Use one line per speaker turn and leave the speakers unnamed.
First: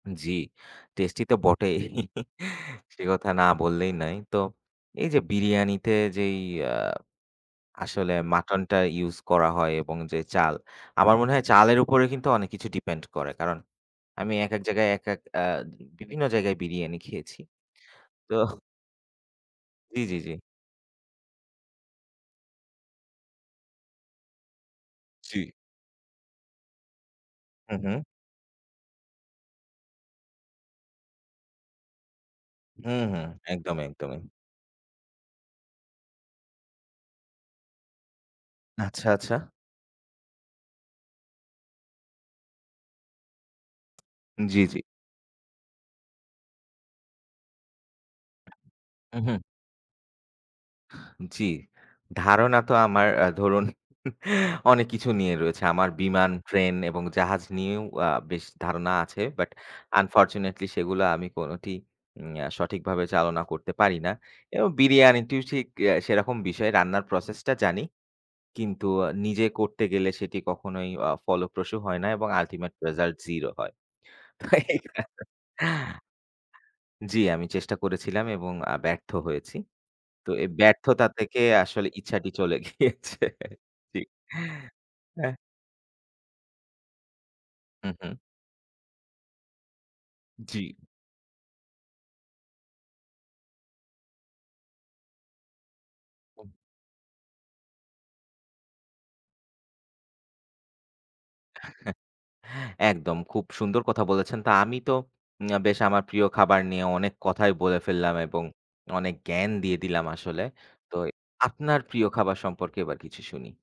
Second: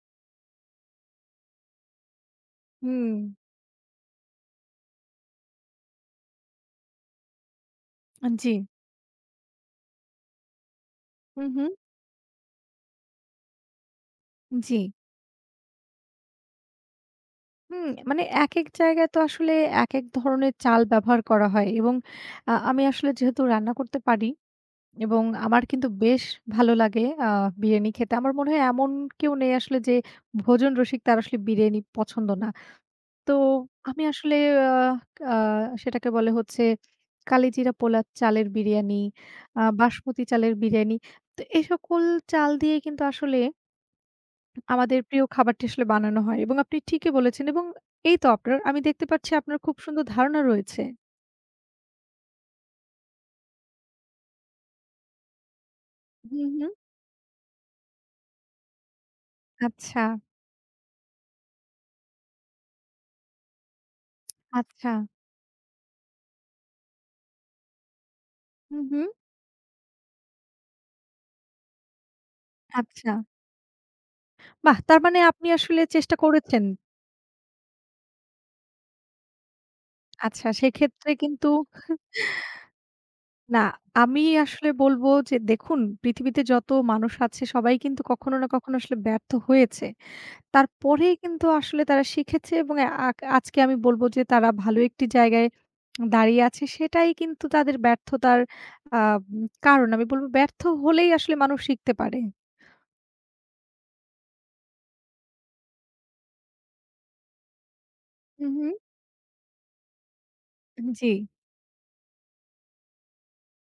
জি, tasty তো বটেই সে কথা
হু।
না বললেই নাই। তো এই যে বিরিয়ানিতে যেই আ আসলে
আন জি।
মাটনটা ইউজ করা হয় এবং যে চাল, আমার মনে
হু,
হয়
হু।
চালের উপরে কিন্তু অনেক কিছু ডিপেন্ড করে। কারণ আমি একেক জায়গায়
জি।
আহ বিভিন্ন জায়গায় বিরিয়ানি খেয়েছি।
হুম, মানে
তো
একেক জায়গায় তো আসলে
জি,
একেক
জি, জি।
ধরনের চাল ব্যবহার করা হয়। এবং আ আমি আসলে যেহেতু রান্না করতে পারি, এবং
জি।
আমার কিন্তু বেশ ভালো লাগে আ
হু,
বিরিয়ানি
হু।
খেতে। আমার মনে হয়, এমন কেউ নেই আসলে যে ভোজন রসিক, তার আসলে বিরিয়ানি পছন্দ না।
হুম, হুম।
তো
একদমই,
আমি
একদমই।
আসলে আ ক আহ সেটাকে বলে হচ্ছে কালিজিরা পোলার চালের বিরিয়ানি,
আচ্ছা, আচ্ছা।
আ বাসমতি চালের বিরিয়ানি। তো এই সকল চাল দিয়ে কিন্তু আসলে
জি, জি।
আমাদের প্রিয় খাবারটি আসলে বানানো হয়, এবং আপনি ঠিকই বলেছেন, এবং এই তো আপনার, আমি দেখতে পাচ্ছি,
উহুম।
আপনার খুব সুন্দর ধারণা রয়েছে।
জি, ধারণা তো আমার আ ধরুন অনেক কিছু নিয়ে রয়েছে। আমার বিমান,
হু, হু।
ট্রেন এবং জাহাজ নিয়েও আ বেশ ধারণা আছে। বাট
আচ্ছা।
unfortunately সেগুলো আমি কোনটি উম আ সঠিকভাবে চালনা করতে পারি না। এবং
আচ্ছা।
বিরিয়ানিটি ঠিক সেরকম বিষয়, রান্নার প্রসেসটা জানি,
হুম,
কিন্তু
হুম।
নিজে করতে গেলে সেটি কখনোই অ ফলপ্রসু হয় না, এবং ultimate
আচ্ছা।
result zero হয়। তো
বাহ! তার
এইবা
মানে আপনি আসলে চেষ্টা করেছেন?
জি, আমি চেষ্টা করেছিলাম এবং আ ব্যর্থ হয়েছি। তো
আচ্ছা,
এই ব্যর্থতা
সেক্ষেত্রে
থেকে
কিন্তু
আসলে ইচ্ছাটি চলে গিয়েছে
না,
জি।
আমি আসলে বলব যে,
এহ।
দেখুন, পৃথিবীতে যত মানুষ আছে, সবাই
হু,
কিন্তু
হু।
কখনো না কখনো আসলে ব্যর্থ হয়েছে।
জি।
তারপরেই কিন্তু আসলে তারা শিখেছে, এবং আক আজকে আমি বলব যে তারা ভালো একটি জায়গায় দাঁড়িয়ে
হু।
আছে। সেটাই কিন্তু তাদের ব্যর্থতার আহ ম কারণ। আমি বলব, ব্যর্থ হলেই আসলে মানুষ শিখতে পারে।
একদম খুব সুন্দর কথা বলেছেন। তা, আমি তো উম বেশ আমার প্রিয় খাবার নিয়ে অনেক কথাই বলে ফেললাম এবং
হুম, হুম।
অনেক জ্ঞান দিয়ে দিলাম আসলে।
উম,
তো
জি।
আপনার প্রিয় খাবার সম্পর্কে এবার কিছু শুনি।